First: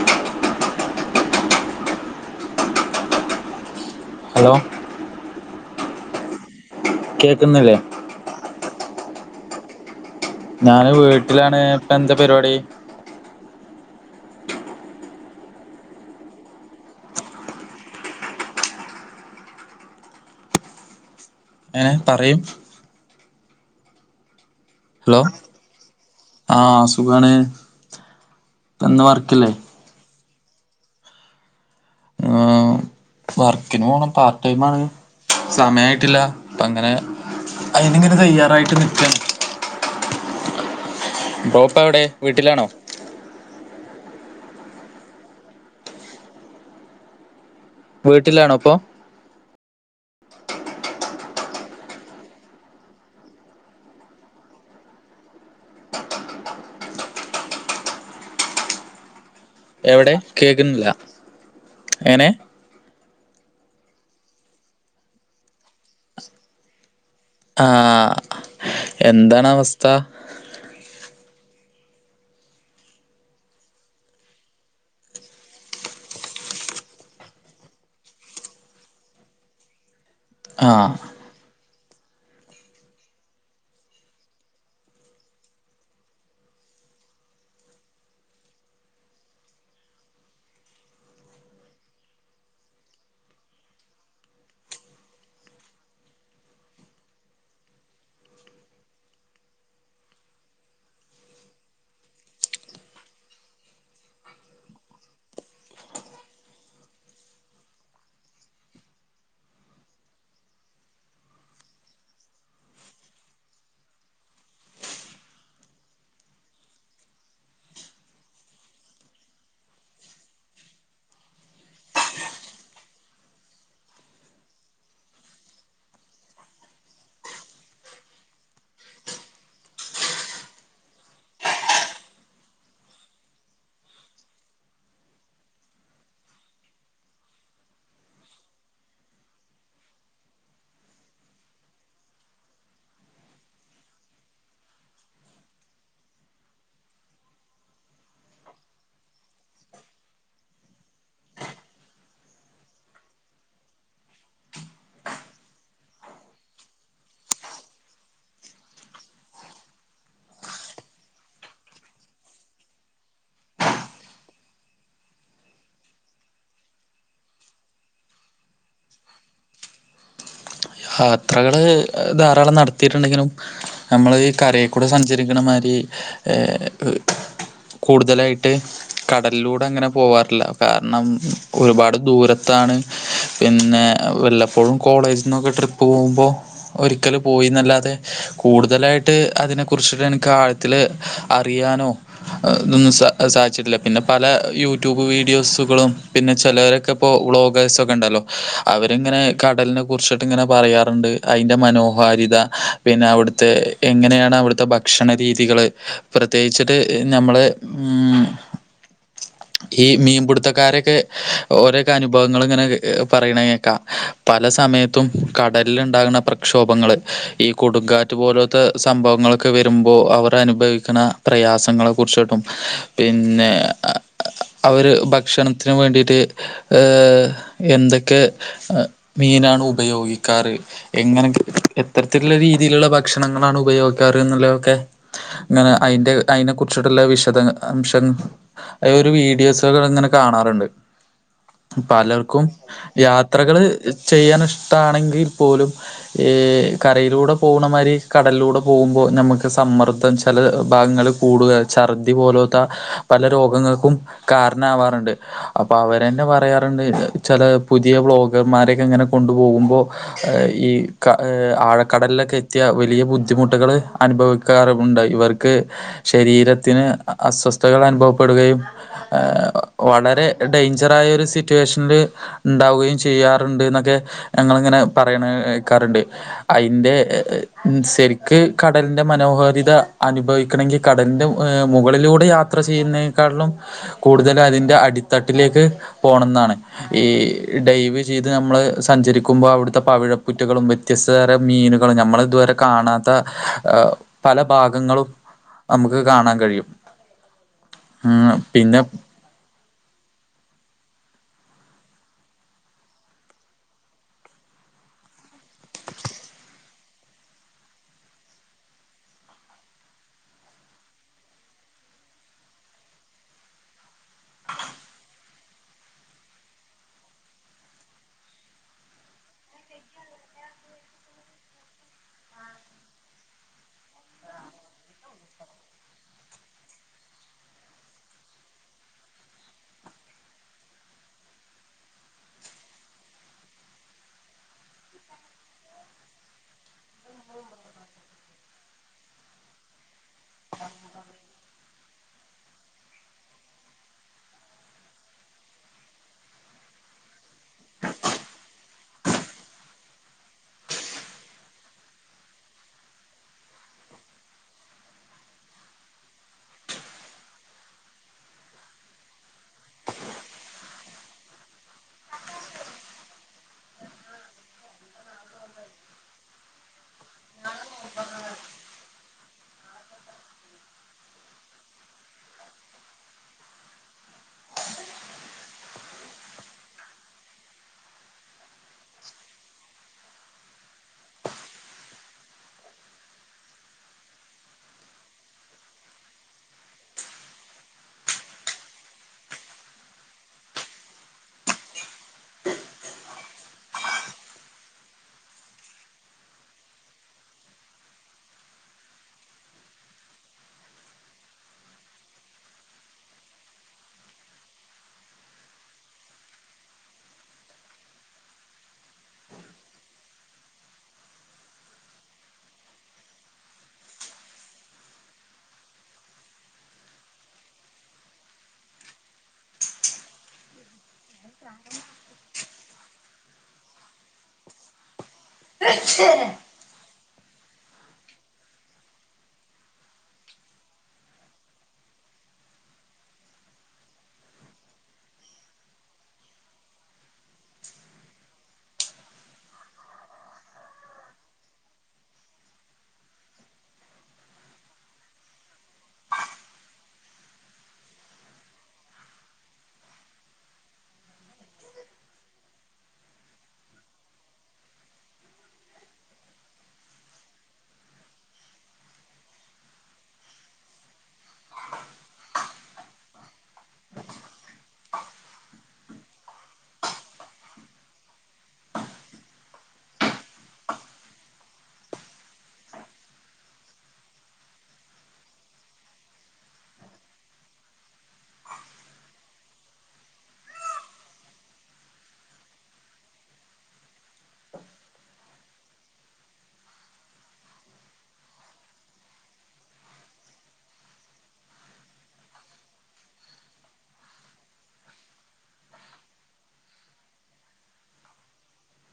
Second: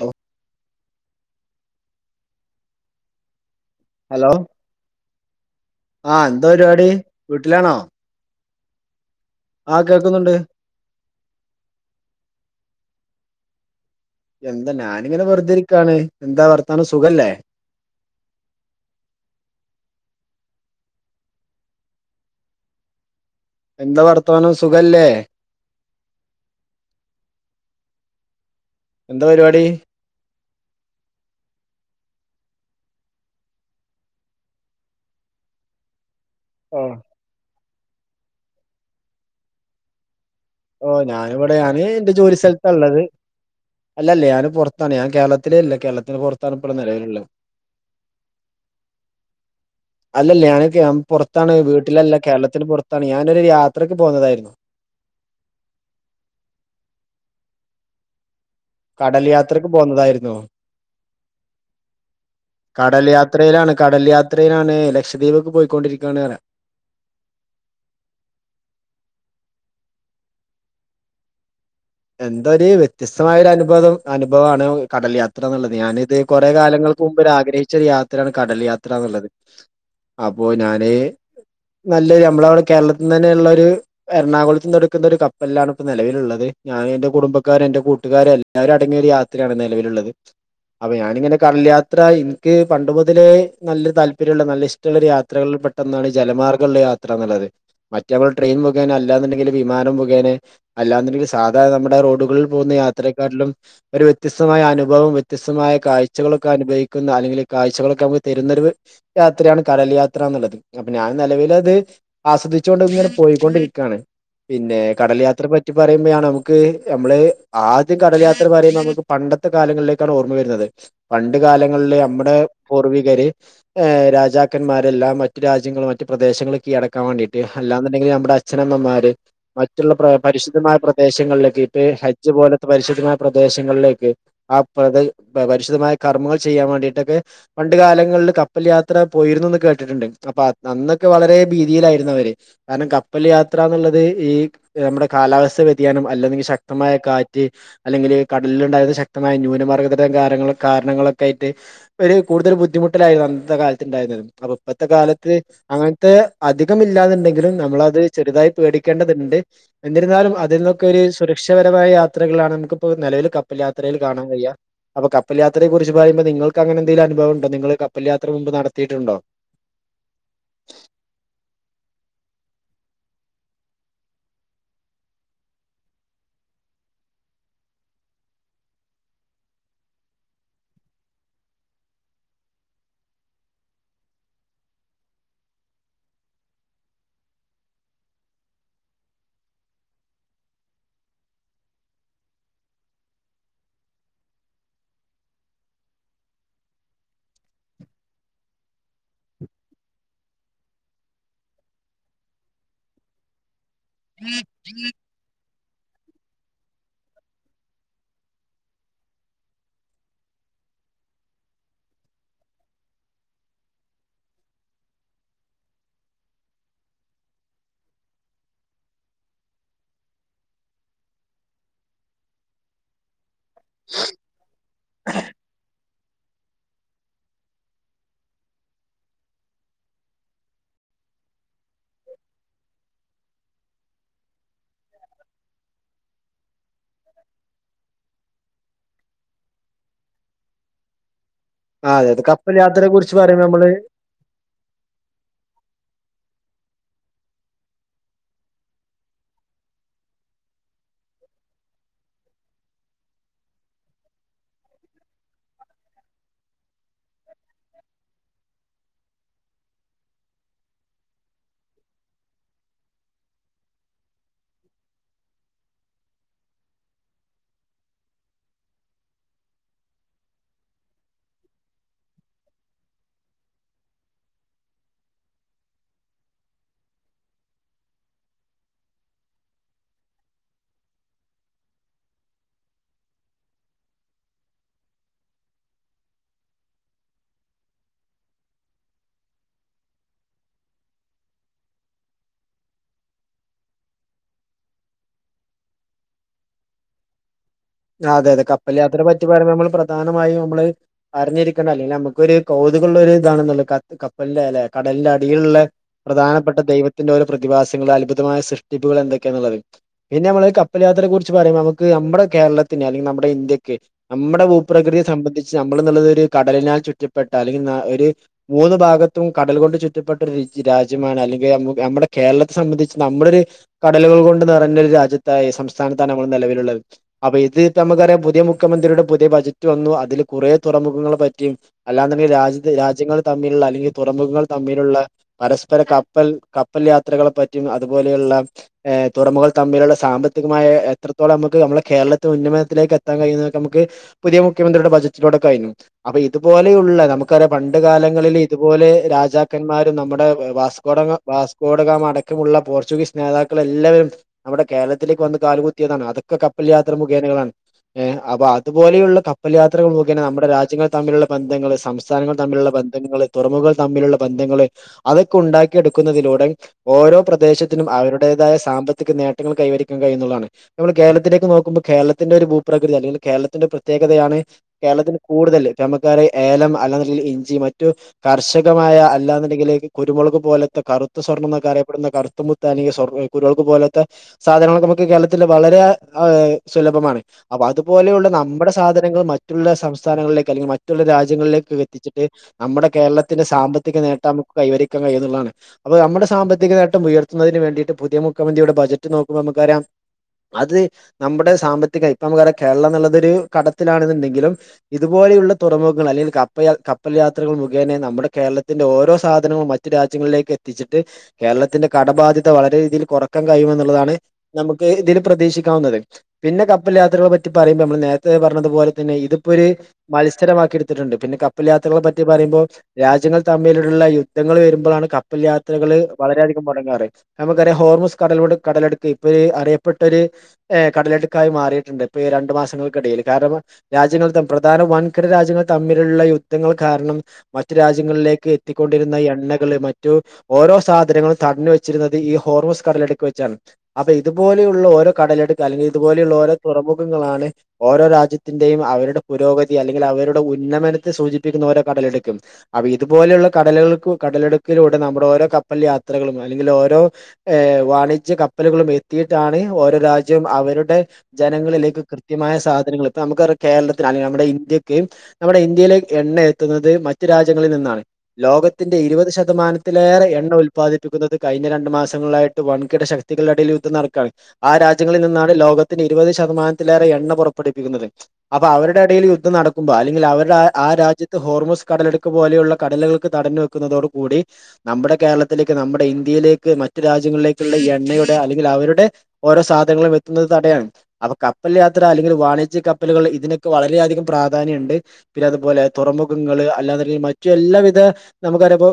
Hello hello ആഹ് എന്ത പരിപാടി വീട്ടിലാണോ കേൾക്ക്ന്നില്ലേ ആഹ് കേൾക്കുന്നുണ്ട് ഞാന് വീട്ടിലാണ് ഇപ്പന്താ പരിപാടി എന്താ ഞാനിങ്ങനെ വെറുതിരിക്കാണ് എന്താ വർത്താനം സുഖല്ലേ ഏഹ് പറയും എന്താ വർത്താനം സുഖല്ലേ ആഹ് സുഖാണ് ഇന്ന് എന്താ വർക്കില്ലേ പരിപാടി ആഹ് വർക്കിന് പോണം പാർടൈമാണ് സമയായിട്ടില്ല അപ്പങ്ങനെ ആഹ് അയിനിങ്ങനെ തയ്യാറായിട്ട് നിൽക്കാണ് ഓഹ് ഞാനിവിടെ ബ്രോ ഇപ്പ ഞാന് എവിടെ ന്റെ ജോലി വീട്ടിലാണോ സ്ഥലത്താള്ളത് അല്ല ല്ല ഞാന് പൊറത്താണ് ഞാൻ കേരളത്തിലേ അല്ല കേരളത്തിന് പൊറത്താണ് ഇപ്പൊ നെലവില്ള്ളത് വീട്ടിലാണോപ്പൊ അല്ലല്ല ഞാൻ പൊറത്താണ് വീട്ടിലല്ല കേരളത്തിന് പൊറത്താണ് ഞാനൊരു യാത്രക്ക് പോന്നതായിരുന്നു കടല് യാത്രക്ക് എവിടെ പോന്നതായിരുന്നു കേക്കുന്നില്ല എങ്ങനെ കടൽ യാത്രയിലാണ് കടൽ യാത്രയിലാണ് ലക്ഷദ്വീബ്ക്ക് പോയിക്കൊണ്ടിരിക്കാണ്പറയാം ആഹ് എന്താണവസ്ഥ? എന്തോഒരു വ്യത്യസ്തമായ ഒരു അനുഭവം അനുഭവാണ് കടൽ യാത്രന്നുള്ളത് ഞാനിത് കുറേ കാലങ്ങ- ൾക്കുമുമ്പ് ആഗ്രഹിച്ച ഒരു യാത്രയാണ് കടൽ യാത്ര ന്നുള്ളത് [unintelligible] അപ്പോ ആ ഞാനേ നല്ലൊരു നമ്മളവിടെ കേരളത്തിന്ന ന്നെ ഉള്ള ഒരു എറണാകുളത്തിന്ന് എടുക്കുന്ന ഒരു കപ്പലിലാണ് ഇപ്പ നിലവിലുള്ളത് ഞാനും എന്റെ കുടുംമ്പക്കാരും എന്റെ കൂട്ടുകാരും എല്ലാവരും അടങ്ങിയ ഒരു യാത്രയാണ് നെലവിലുള്ളത് അപ്പൊ ഞാനിങ്ങനെ കടൽ യാത്ര എനിക്ക് പണ്ട് മുതലേ നല്ല താല്പര്യമുള്ള നല്ല ഇഷ് ട്ടമുള്ളൊരു യാത്രകളിൽ പെട്ടൊന്നാണ് ജലമാർഗമുള്ള യാത്രന്നുള്ളത് മറ്റേ നമ്മൾ ട്രെയിൻ മുഖേന അല്ലാന്ന്ണ്ടെങ്കില് വിമാനം മുഖേന അല്ലാന്ന്ണ്ടെങ്കില് സാധാ നമ്മുടെ റോഡുകളിൽ പോകുന്ന യാത്രേക്കാട്ടിലും ഒരു വ്യത്യസ്തമായ അനുഭവം വ്യത്യസ്തമായ കാഴ്ചകളൊക്കെ അനുഭവിക്കുന്ന അല്ലെങ്കില് കാഴ്ചകളൊക്കെ നമുക്ക് തെരുന്നൊരു യാത്രയാണ് കടൽ യാത്രാന്നുള്ളത് അപ്പൊ ഞാൻ നെലവിലത് ആസ്വദിച്ചോണ്ടിങ്ങനെ പോയിക്കൊണ്ടിരിക്കയാണ് പിന്നെ കടൽ യാത്രയെ പറ്റി പറയാ ണ് നമുക്ക് നമ്മള് ആദ്യകടൽ യാത്രേന്ന് പറയുമ്പൊ നമുക്ക് പണ്ടത്തെ കാലങ്ങളിലേക്കാണ് ഓർമ്മ വെരുന്നത് പണ്ട് കാലങ്ങളില് അമ്മുടെ പൂർവികര് രാജാക്കന്മാരെല്ലാം മറ്റു രാജ്യങ്ങള് മറ്റു പ്രദേശങ്ങള് കീഴടക്കാൻ വേണ്ടീട്ട് അല്ലാന്നുണ്ടെങ്കില് നമ്മുടെ അച്ഛനമ്മമാര് മറ്റുള്ള പരിശുദ്ധമായ പ്ര ദേശങ്ങളിലേക്ക് ഇപ്പേ ഹജ്ജ് പോലത്തെ പരിശുദ്ധമായ പ്രദേശങ്ങളിലേക്ക് ആഹ് പ്രദേ പരിശുദ്ധമായ കർമ്മങ്ങൾ ചെയ്യാൻ വേണ്ടീ ട്ടൊക്കെ പണ്ട് കാലങ്ങളില് കപ്പൽ യാത്ര പോയിരുന്നൂന്ന് കേട്ടിട്ടുണ്ട് അപ്പൊ അന്നൊക്കെ വളരെ ഭീതിയിലായിരുന്നു അവര് കാരണം കപ്പൽ യാത്രാന്നുള്ളത് ഈ നമ്മുടെ കാലാവസ്ഥ വ്യ തിയാനം അല്ലെങ്കിൽ ശക്തമായ കാറ്റ് അല്ലെങ്കില് കടലിൽ ഉണ്ടാകുന്ന ശക്തമായ ന്യൂനമർഗദ [unintelligible] കാരണങ്ങളൊക്കെ ആയിട്ട് ഒര് കൂടുതൽ ബുദ്ധിമുട്ടലായിരുന്നു അന്നത്തെ കാലത്ത്ണ്ടായത് അപ്പൊ ഇപ്പത്തെ കാലത്ത് അങ്ങനത്തെ അധികംഇല്ലാന്നു ണ്ടെങ്കിലും നമ്മളത് ചെറുതായി പേടിക്കേണ്ടത്ണ്ട് എന്നിരുന്നാലും അതിൽന്നും നമുക്കൊരു സുരക്ഷാപരമായ യാത്രകളാണ് നമുക്കിപ്പോ നെലവില് കപ്പൽ യാത്രേല് കാണാൻ കഴിയ്യാ അപ്പൊ കപ്പൽയാത്രയെ കുറിച്ച് പറയുമ്പോ നിങ്ങൾക്കങ്ങനെ എന്തേലും അനുഭവംണ്ടോ നിങ്ങൾ കപ്പൽയാത്ര മുമ്പ് നടത്തീട്ടുണ്ടോ? യാത്രകള് ധാരാളം നടത്തീ ട്ടുണ്ടെങ്കിലും നമ്മള് കരേക്കൂടെ സഞ്ചരിക്കണമാതിരി ഏഹ് കൂടുതലായിട്ട് കടലിലൂടെ അങ്ങനെ പോവാറില്ല കാരണം ഒരുപാട് ദൂരത്താണ് പിന്നെ വല്ലപ്പോഴും കോളേജ്ന്നൊക്കെ ട്ട്രിപ്പ് പോകുമ്പൊ ഒരിക്കല് പോയീന്നല്ലാതെ കൂടുതലായിട്ട് അതിനെ കുറിച്ചിട്ട് എനിക്ക് ആഴ ത്തില് അറിയാനൊ ഇതൊന്നും സാധിച്ചിട്ടില്ല പിന്നെ പല യൂട്യൂബ് വീഡിയോസുകളും പിന്നെ ചെലവരൊക്കെ ഇപ്പോ വ്ളോഗേഴ്സ് ഒക്കെണ്ടല്ലൊ അവരിങ്ങനെ കടലിനെ കുറിച്ചിട്ടിങ്ങനെ പറയാറുണ്ട് അതിന്റെ മനോഹാരിത പിന്നെ അവിടുത്തെ എങ്ങനെയാണ് അവിടുത്തെ ഭക്ഷണ രീതികള് പ്രത്യേകിച്ചിട്ട് ഞമ്മള് ഉം ഈ മീൻപിടുത്തക്കാരെക്കെ ഓരൊക്കെ അനുഭവങ്ങള്ങ്ങനെ കെ പറയ്ണെ കേക്കാ പല സമയത്തും കടലില്ണ്ടാക്ണ പ്രക്ഷോഭങ്ങള് ഈ കൊടുങ്കാറ്റ് പോലോത്ത സംഭവങ്ങള് ക്കെ വെരുമ്പോ അവറനുഭവിക്ക്ണ പ്രയാസങ്ങളെ കുർച്ചിട്ടും പിന്നെ അ അ അവര് ഭക്ഷണത്തിന് വേണ്ടീട്ട് ഏഹ് എന്തൊക്കെ എ മീനാണ് ഉപയോഗിക്കാറ് എങ്ങനെക്കെ എത്തരത്തില്ള്ള രീതിയില്ള്ള ഭക്ഷണങ്ങളാണു ഉപയോഗിക്കാറ് ന്ന്ള്ളെ ഒക്കെ ങ്ങനെ അയിന്റെ അയിനെ കുറിച്ചിട്ട്ള്ളെ വിശദങ്ങ അംശം അയ് ഒരു വീഡിയോസൊക്കെ ഇങ്ങനെ കാണാറ്ണ്ട് ആ അതെ അതെ പലർക്കും കപ്പൽ യാത്രയെ കുറിച്ച് പറയുമ്പോൾ നമ്മള് യാത്രകള് ചെയ്യാനിഷ്ടാണെങ്കി പോലും ഈ കരയിലൂടെ പോണമാരി കടൽലൂടെ പോവുമ്പോ ഞമ്മക്ക് സമ്മർദ്ദ ചെല ഭാഗങ്ങള് കൂടുക, ഛർദി പോലോത്ത പല രോഗങ്ങൾക്കും കാരണാവാറുണ്ട്. അപ്പൊ അവരെന്നെ പറയാറ്ണ്ട് ചെല പുതിയ വ്ലോഗർമാരെക്കെങ്ങനെ കൊണ്ടു പോകുമ്പൊ അഹ് ഈ കഹ് ആഴക്കടൽലൊക്കെ എത്തിയ വലിയ ബുദ്ധിമുട്ടുകള് അനുഭവി ക്കെ അറിവുണ്ടായി ഇവർക്ക് ശരീരത്തിന് അ അസ്വസ്ഥകൾ അനുഭവപ്പെടുകയും വളരെ ഡെയ്ഞ്ചറായ ഒരു സിറ്റുവേഷൻല് ണ്ടാവുകയും ചെയ്യാറുണ്ട്ന്നൊക്കെ ഞങ്ങള്ങ്ങനെ പറയണേ ഏക്കാറ്ണ്ട്. അയിന്റെ ഉം ശെരിക്ക് കടൽന്റെ മനോഹാരിത അനുഭവിക്കണെങ്കി കടലിന്റെ ഏഹ് മുകളിലൂടെ യാത്ര ചെയ്യുന്നേക്കാളിലും കൂടുതലും അതിന്റെ അടിത്തട്ടിലേക്ക് പോണംന്നാണ്. ഈ ഡൈവ് ചെയ്ത് നമ്മള് സഞ്ചരിക്കുമ്പൊ അവിടുത്തെ പവിഴപ്പുറ്റുകളും വ്യത്യസ്ത തരം മീനുകളും ഞമ്മള് ഇതുവരെ കാണാത്ത പല ഭാഗങ്ങളും നമുക്ക് കാണാൻ കഴിയും. അതെ യതെ കപ്പൽ പിന്നെ യാത്ര പറ്റി പറയുമ്പൊ നമ്മള് പ്രധാനമായും നമ്മള് അറിഞ്ഞിരിക്ക്ണാല്ലത്. ല്ലെ അമ്മക്കൊരു കൗതുക ള്ളൊര് താണെന്നുള്ള കത്ത് കപ്പൽ ൻ്റേലെ കടൽന്റെ അടിയിൽള്ളെ പ്രധാനപ്പെട്ട ദൈവത്തിന്റെ ഓരോ പ്രതിഭാസങ്ങളും അത്ഭുതമായ സൃഷ്ടിപ്പുകളും എന്തൊക്കെയെന്നുള്ളത് പിന്നെ ഞമ്മള് കപ്പൽ യാത്രയെ കുറിച്ച് പറയുമ്പോ നമുക്ക് നമ്മടെ കേരളത്തിന് അല്ലെങ്കി നമ്മുടെ ഇന്ത്യക്ക് നമ്മുടെ ഭൂപ്രകൃതിയെ സംബന്ധിച്ച് നമ്മള്ന്ന്ള്ളത് ഒരു കടലിനാൽ ചുറ്റപ്പെട്ട അല്ലെങ്കിൽ നാ ഒര് മൂന്ന് ഭാഗത്തും കടൽ കൊണ്ട് ചുറ്റപ്പെട്ട ഒരു രാജ്യമാണ് അല്ലെങ്കിൽ നമ്മുടെ കേരളത്തെ സംബന്ധിച്ച് നമ്മളൊര് കടലുകൾ കൊണ്ട് നിറഞ്ഞൊരു രാജ്യത്തായി സംസ്ഥാനത്താണ് നമ്മൾ നെലവിലുള്ളത് അപ്പ ഈ തീത്തെ അമ്മക്കറിയാ പുത്യെ മുഖ്യമന്ത്രിയുടെ പുതിയ ബജറ്റ് വന്നു. അതില് കുറെ തുറമുഖങ്ങളെ പറ്റിയും അല്ലാന്ന്ണ്ടെങ്കിൽ രാജ്യത്ത് രാജ്യങ്ങൾ തമ്മിലുള്ള അല്ലെങ്കിൽ തുറമുഖങ്ങൾ തമ്മിലുള്ള പരസ്പര കപ്പൽ കപ്പൽ യാത്രകളെ പറ്റിയും അതുപോലെയുള്ള ഏഹ് തുറമുകൾ തമ്മിലുള്ള സാമ്പത്തികമായ എ എത്രത്തോളം അമ്മക്ക് അമ്മളെ കേരള ത് ഉന്നമനത്തിലേക്ക് എത്താൻ കഴിയുന്ന തൊക്കെ അമുക്ക് പുതിയ മുഖ്യ മന്ത്രിയുടെ ബജറ്റിലൂടെ കഴിഞ്ഞു അപ്പൊ ഇതുപോലെയുള്ള നമുക്കറിയ പണ്ട് കാലങ്ങളില് ഇതുപോലെ രാജാക്കന്മാരും നമ്മുടെ വ വാസ്കോടഗാ വാസ്കോഡഗാമ അടക്കമുള്ള പോർച്ചുഗീസ് നേതാക്കളെല്ലാവരും നമ്മുടെ കേരളത്തിലേക്ക് വന്ന് കാലുകുത്തിയതാണ്. അതൊക്കെ കപ്പൽ യാത്ര മുഖേനകളാണ്. ഏഹ് അപ്പൊ അതുപോലെയുള്ള കപ്പൽ യാത്രകൾ മുഖേന നമ്മുടെ രാജ്യങ്ങൾ തമ്മിലുള്ള ബന്ധങ്ങള് സംസ്ഥാനങ്ങൾ തമ്മിലുള്ള ബ ന്തനങ്ങള് തുറമുഖം തമ്മിലുള്ള ബന്ധങ്ങള് അതൊക്കെ ഉണ്ടാക്കിയെടുക്കുന്നതിലൂടെം ഓരോ പ്രദേശത്തിനും അവരുടേതായ സാമ്പത്തിക നേട്ടങ്ങൾ കൈവരിക്കാൻ കഴിയുന്നുള്ളതാണ് നമ്മൾ കേരളത്തിലേക്ക് നോക്കുമ്പൊ കേരളത്തിന്റെ ഒരു ഭൂപ്രകൃതി അല്ലെങ്കില് കേരളത്തിന്റെ പ്രത്യേകതയാണ് കേരളത്തിന് കൂട്തല് ചമക്കാറി ഏലം അല്ലാന്ന് ണ്ടേല് ഇഞ്ചി മറ്റു കർഷകമായ അല്ലാന്ന്ണ്ടെങ്കില് ക് കുരുമുളക് പോലത്തെ കറുത്ത സ്വർണം ന്നൊക്കെ അറിയപ്പെടുന്ന കറുത്ത മുത്ത് തനീ [unintelligible] കുരുവൾക് പോലത്തെ സാധനങ്ങളൊക്കെ അമുക്ക് കേരളത്തില് വളരെ അഹ് സുലഭമാണ് അപ്പൊ അതുപോലെയുള്ള നമ്മുടെ സാധനങ്ങൾ മറ്റുള്ള സംസ്ഥാനങ്ങളിലേക്ക് അല്ലെങ്കിൽ മറ്റുള്ള രാജ്യങ്ങളിലേക്ക് എത്തിച്ചിട്ട് നമ്മുടെ കേരളത്തിന്റെ സാമ്പത്തിക നേട്ടം നമുക്ക് കൈവരിക്കാൻ കഴിയ എന്നുള്ള താണ് അപ്പൊ നമ്മുടെ സാമ്പത്തിക നേട്ടം ഉയർത്തുന്നതിന് വേണ്ടിട്ട് പുതിയ മുഖ്യന്ത്രിയുടെ ബജറ്റ് നോക്കുമ്പോ നമുക്കറാം. അത് നമ്മുടെ സാമ്പത്തിക അപം വേറെ കേരളം എന്നുള്ളത്രു കടത്തിലാണെന്നുണ്ടെങ്കിലും ഇതുപോലെയുള്ള തുറമുഖൾ അല്ലെങ്കിൽ കപ്പൽ കപ്പൽ യാത്രകൾ മുഖേന നമ്മുടെ കേരളത്തിന്റെ ഓരോ സാധനവും [unintelligible] രാജ്യങ്ങളിലേക്ക് എത്തിച്ചിട്ട്. കേരളത്തിന്റെ കടബാധ്യത വളരെ രീതിയിൽ കുറക്കാൻ കഴിയുമെന്നുള്ളതാണ് നമുക്ക് ഇതിൽ പ്രതീക്ഷിക്കാവുന്നത് പിന്നെ കപ്പൽ യാത്രകളെ പറ്റി പറയുമ്പോൾ നമ്മള് നേരത്തെ പറഞ്ഞതു പോലെ തന്നെ ഇതിപ്പോൊ ഒരു മത്സരമാക്കി [unintelligible] ണ്ട് പിന്നെ കപ്പൽ യാത്രകളെ പറ്റി പറയുമ്പോൾ രാജ്യങ്ങൾ തമ്മില്ള്ള യുദ്ധങ്ങൾ വരുമ്പോഴാണ് പ്പൽ യാത്രകൾ വളരെ [unintelligible] മുടങ്ങാറ് നമുക്ക ഹോർമോസ് കട കടലെടുക്ക ഇപ്പൊ അറിയപ്പെട്ടൊരു. ഏഹ് കടലടുക്കായി മാറിയിട്ടുണ്ട് ഇപ്പ ഈ രണ്ട് മാസങ്ങൾക്കിടയിൽ കാരണം രാജ്യങ്ങൾ പ്രധാന വൻകര രാജ്യങ്ങൾ തമ്മിലുള്ള യുദ്ധങ്ങൾ കാരണം മറ്റു രാജ്യങ്ങളിലേക്ക് എത്തിക്കൊണ്ടിരുന്ന ഈ എണ്ണകള് മറ്റു. ഓരോ സാധനങ്ങളും തടഞ്ഞു വെച്ചിരുന്നത് ഈ ഹോർമോസ് കടലെടുക്ക വെച്ചാണ്. അപ്പൊ ഇതുപോലെയുള്ള ഓരോ കടലെടുക്കുക അല്ലെങ്കിൽ ഇതുപോലെയുള്ള ഓരോ തുറമുഖങ്ങൾ ആണ് ഓരോ രാജ്യത്തിന്റെയും അവരുടെ പുരോഗതി അല്ലെങ്കിൽ അവരുടെ ഉന്നമനത്തെ സൂചിപ്പിക്കുന്ന ഓരോ കടലെടുക്കും. അപ്പൊ ഇതുപോലെയുള്ള കടലുകൾക്ക് കടലെടുക്കിലൂടെ നമ്മുടെ ഓരോ കപ്പൽ യാത്രകളും അല്ലെങ്കിൽ ഓരോ ഏയ് വാണിജ്യ കപ്പലുകളും എത്തിയിട്ടാണ് ഓരോ രാജ്യ അവരുടെ ജനങ്ങളിലേക്ക് കൃത്യമായ സാധനങ്ങൾ ഇപ്പ നമുക്ക് കേരളത്തി അല്ലെങ്ക നമ്മുടെ ഇന്ത്യക്ക് നമ്മുടെ ഇന്ത്യയിലെ എണ്ണ എത്തുന്നത് മറ്റു രാജ്യങ്ങളിൽ നിന്നാണ് ലോകത്തിന്റെ ഇരുപത് ശതമാനത്തിലേറെ എണ്ണ ഉല്പാദിപ്പിക്കുന്നത് കഴിഞ്ഞ രണ്ടു മാസങ്ങളായിട്ട് വൻകിട ശക്തി [unintelligible] നടക്ക ആ രാജ്യ രാജ്യങ്ങളിൽ നിന്നാണ് ലോകത്തിന് ഇരുപത് ശതമാനത്തിലേറെ എണ്ണ പുറപ്പെടുപ്പിക്കുന്നത് അപ്പൊ അവരുടെ ഇടയിൽ യുദ്ധം നടുമ്പോ അല്ലെങ്കിൽ അവരുടെ ആ ആ രാജ്യത്ത് ഹോർമോസ് കടലെടുക്ക് പോലെയുള്ള കടലുകൾക്ക് തടന്ന ന്നതോട് കൂടി നമ്മുടെ കേരളത്തിലേക്ക് നമ്മുടെ ഇന്ത്യയിലേക്ക് മറ്റു രാജ്യങ്ങളിലേക്കുള്ള എണ്ണയുടെ അല്ലെങ്കിൽ അവരുടെ ഓരോ സാധനങ്ങളും എത്തുന്നത് തടയാണ് അപ്പൊ കപ്പൽ യാത്ര അല്ലെങ്കിൽ വാണിജ്യ കപ്പലുകൾ ഇതിനൊക്കെ വളരെയധികം പ്രാധാന്യം ഉണ്ട് പിന്നെ അതുപോലെ തുറമുഖങ്ങള്ൾ അല്ലാ മറ്റു എല്ലാവിധ നമുക്കറിയപ്പോ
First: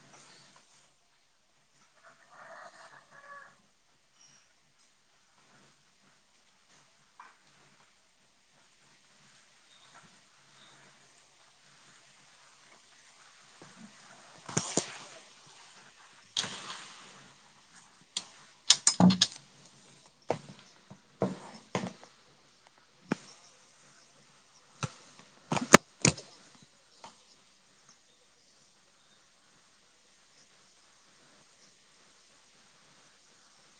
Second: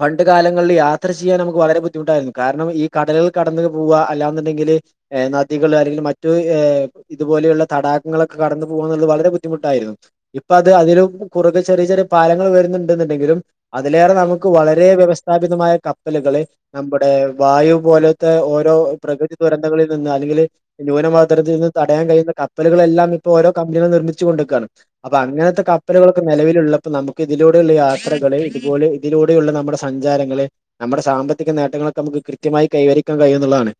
പണ്ട് കാലങ്ങളിൽ യാത്ര ചെയ്യാൻ നമുക്ക് വളരെ ബുദ്ധിമുട്ടായിരുന്നു കാരണം ഈ കടലകിൽ കടന്ന പോവുക അല്ലാെന്നുണ്ടെങ്കില് നദികൾ അല്ലെങ്കിൽ മറ്റു ഏഹ് ഇതുപോലെയുള്ള തടാകങ്ങളൊക്കെ കടന്ന പോക എന്നുള്ള വളരെ ബുദ്ധിമുട്ടായിരുന്നു ഇപ്പൊ അത് അതിും കുറുകെ ചെറിയ ചെറിയ പാലങ്ങൾ വരുന്നുണ്ടെന്നുണ്ടെങ്കിലും അതിലേറെ നമുക്ക് വളരെ വ്യവസ്ഥാപിതമായ കപ്പലുകള് നമ്മുടെ വായു പോലത്തെ ഓരോ പ്രകൃതി ദുരന്തങ്ങളിൽ നിന്ന് അല്ലെങ്കിൽ ന്യൂനമദ്രതൽ നിന്ന് തടയാൻ കഴിയുന്ന കപ്പലുകളെല്ലാം ഇപ്പൊ ഓരോ കമ്പനികളും നിർമ്മിച്ചു കൊണ്ടിക്കുകയാണ് അപ്പൊ അങ്ങനത്തെ കപ്പലുകളൊക്കെ നിലവിലുള്ളപ്പോ നമുക്ക് ഇതിലൂടെയുള്ള യാത്രകള് ഇതുപോലെ ഇതിലൂടെയുള്ള നമ്മുടെ സഞ്ചാരങ്ങള്ൾ നമ്മുടെ സാമ്പത്തിക നേട്ടങ്ങളൊക്കെ നമുക്ക് കൃത്യമായി കൈവരിക്കാൻ കഴിയ എന്നുള്ളതാണ്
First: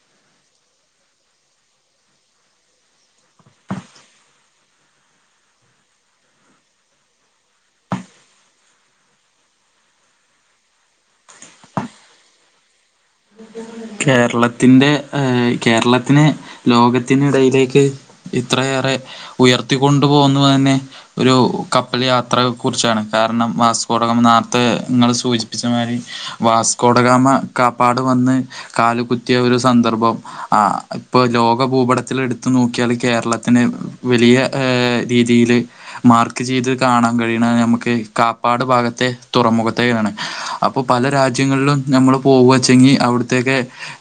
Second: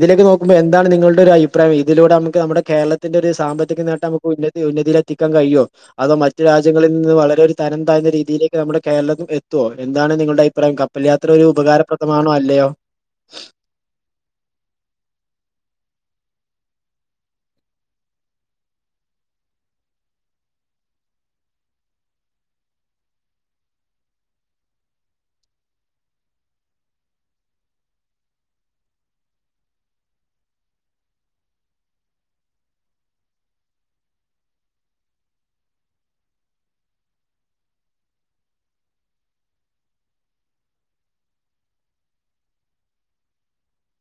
ഇതിലേക്ക് നോക്കുമ്പോൾന്താണ് നിങ്ങളുടെ ഒരു അഭിപ്രായം ഇതിലൂടെ നമുക്ക് നമ്മുടെ കേരളത്തിന്റെറെ ഒരു സാമ്പത്തിക നേട്ടം ഉന്നതി ഉന്നതിൽത്തിക്കാൻ കഴിയോ അതോ മറ്റു രാജ്യങ്ങളിൽ നിന്ന് വളരെരു തനം താന്ന രീതിയിലേക്ക് നമ്മുടെ കേരളത്തി എത്തുമോ എന്താണ് നിങ്ങളുടെ അഭിപ്രായം കപ്പൽയാത്ര ഒരു ഉപകാരപ്രദമാണോ അല്ലയോ കേരളത്തിന്റെ ഏയ് കേരളത്തിന് ലോകത്തിന് ഇടയിലേക്ക് ഇത്രയേറെ ഉയർത്തിക്കൊണ്ട് പോകുന്നു ത് തന്നെ ഒരു കപ്പൽ യാത്രയെ കുറിച്ചാണ് കാരണം വാസ്കോടകം നേർത്തെങ്ങൾ സൂചിപ്പിച്ച മാതിരി വാസ്കോടഗാമ കാപ്പാട് വന്ന് കാല കുത്തിയ ഒരു സന്ദർഭം- ആഹ്ഇപ്പൊ ലോക ഭൂപടത്തിൽ എടുത്തു നോക്കിയാൽ കേരളത്തിന് വലിയ ഏഹ് രീതിയിയില് മാർക്ക് ചെയ്ത് കാണാൻ കഴിയണ ഞമക്ക് കാപ്പാട് ഭാഗത്തെ തുറമുഖത്തേയാണ്. അപ്പോ പല രാജ്യങ്ങളിലും ഞമ്മള് പോവ്വേ ച്ചെങ്ങി അവിടുത്തേക്കെ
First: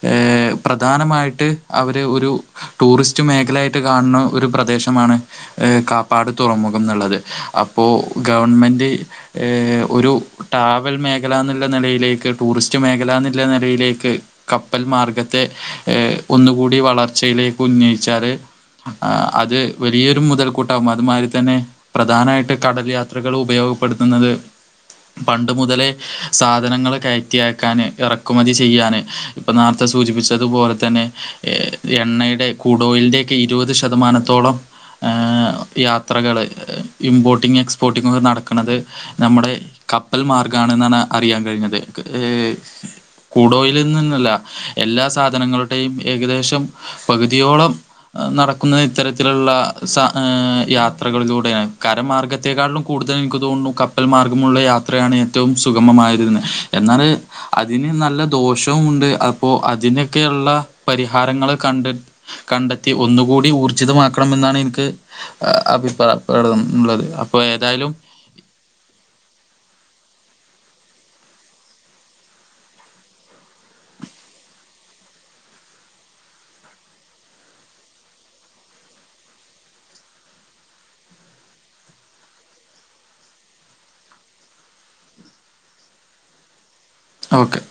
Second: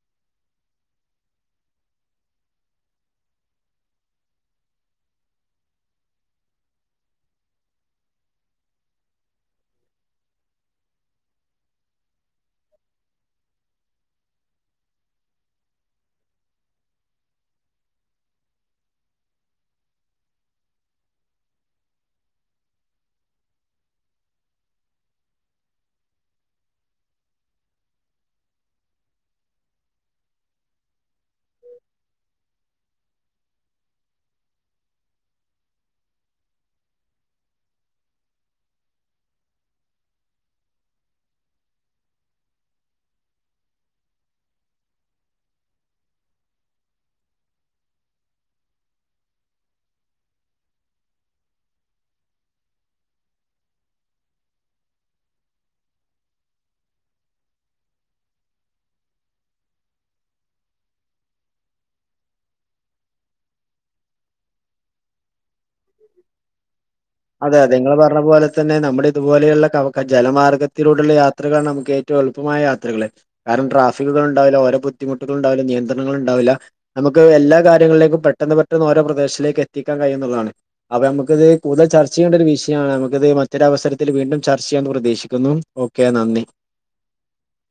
ഏ പ്രധാനമായിട്ട് അവര് ഒരു ടൂറിസ്റ്റ് മേഖലയായിട്ട് കാണുന്ന ഒരു പ്രദേശമാണ് ഏ കാപ്പാട് തുറമുഖം എന്നുള്ളത് അപ്പോ ഗവൺമെന്റ് ഏഹ് ഒരു ടവൽ മേഖല എന്നുള്ള നിലയിലേക്ക് ടൂറിസ്റ്റ് മേഖലന്ന് നെലയിലേക്ക് കപ്പൽ മാർഗത്തെ ഏ ഒന്നുകൂടി വളർച്ചയിലേക്ക് ഉന്നയിച്ചാല് ആഹ് അത് വലിയൊരു മുതൽക്കൂട്ടാകും അതുമാരി തന്നെ പ്രധാനായിട്ട് കടൽ യാത്രകൾ ഉപയോഗപ്പെടുത്തുന്നത് പണ്ട് മുതലേ സാധനങ്ങൾ കയറ്റിയാക്കാന് ഇറ ക്കുമതി ചെയ്യാൻ ഇപ്പം നേരത്തെ സൂചിപ്പിച്ചതുപോലെ തന്നെ എണ്ണയിടെ കൂടോയിലിന്റെ ഒക്കെ ഇരുപത് ശതമാനത്തോളം ഏഹ് യാത്രകള് ഇമ്പോർട്ടിങ്ങ് എക്സ്പോർട്ടിങ്ങൊക്കെ നടക്കണത്. നമ്മടെ കപ്പൽ മാർഗ്ഗണെന്നാണ് അറിയാൻ കഴിഞ്ഞത് ഏഹ് കൂടോയിലന്ന്ന്നല്ല എല്ലാ സാധനങ്ങളുടെയും ഏകദേശം പകുതിയോളം നടക്കുന്ന ഇത്തരത്തിലുള്ള സ ഏഹ് യാത്രകളിലൂടെയാണ് കരംമാർഗ്ഗത്തെേക്കാളിലും കൂടുതൽ എനിക്ക് തോന്നുന്നു കപ്പൽ മാർഗ്ഗമുള്ള യാത്രയാണ് ഏറ്റവും സുഗമമായതെന്ന് എന്നാല് അതിന് നല്ല ദോഷവമുണ്ട് അപ്പോ അതിനൊക്കെയുള്ള പരിഹാരങ്ങള് കണ്ട് കണ്ടെത്തി ഒന്നുകൂടി ഊർജ്ജിതമാക്കണെന്നാണ് എൻക്ക് അഭിപ്രായപ്പെടള്ളത് അപ്പൊ അതെ അതെ ഏതായാലും നിങ്ങൾ പോലെ തന്നെ നമ്മുടെ ഇതുപോലെയുള്ള ക ജലമാർഗത്തിലൂടുള്ള യാത്രകാണ് നമുക്ക് ഏറ്റവും എളുപ്പമായ യാത്രകള് കാരണം ട്രാഫിക്കുകൾണ്ടാവില്ല ഓരോ ബുദ്ധിമുട്ടുകൾണ്ടാവില്ല നിയന്ത്രണൾ ണ്ടാവില്ല നമക്ക് എല്ലാ കാര്യങ്ങളിലേക്കും പെട്ടെന്ന് പെട്ടെന്ന് ഓരോ പ്രദേശിലേക്ക് എത്തിക്കാൻ കഴിയുന്നതാണ്. അപ്പൊ നമുക്കിത് കൂടുതൽ ചർച്ച ചെയ്യണ്ട ഒരു വിഷയാണ് നമുക്ക ഇത് മറ്റൊരവസരത്തിൽ വീണ്ടും ചർച്ച ചെയ്യാന്ന് പ്രതീക്ഷിക്കുന്നു. ഓക്കെ നന്ദി. ഓക്കെ.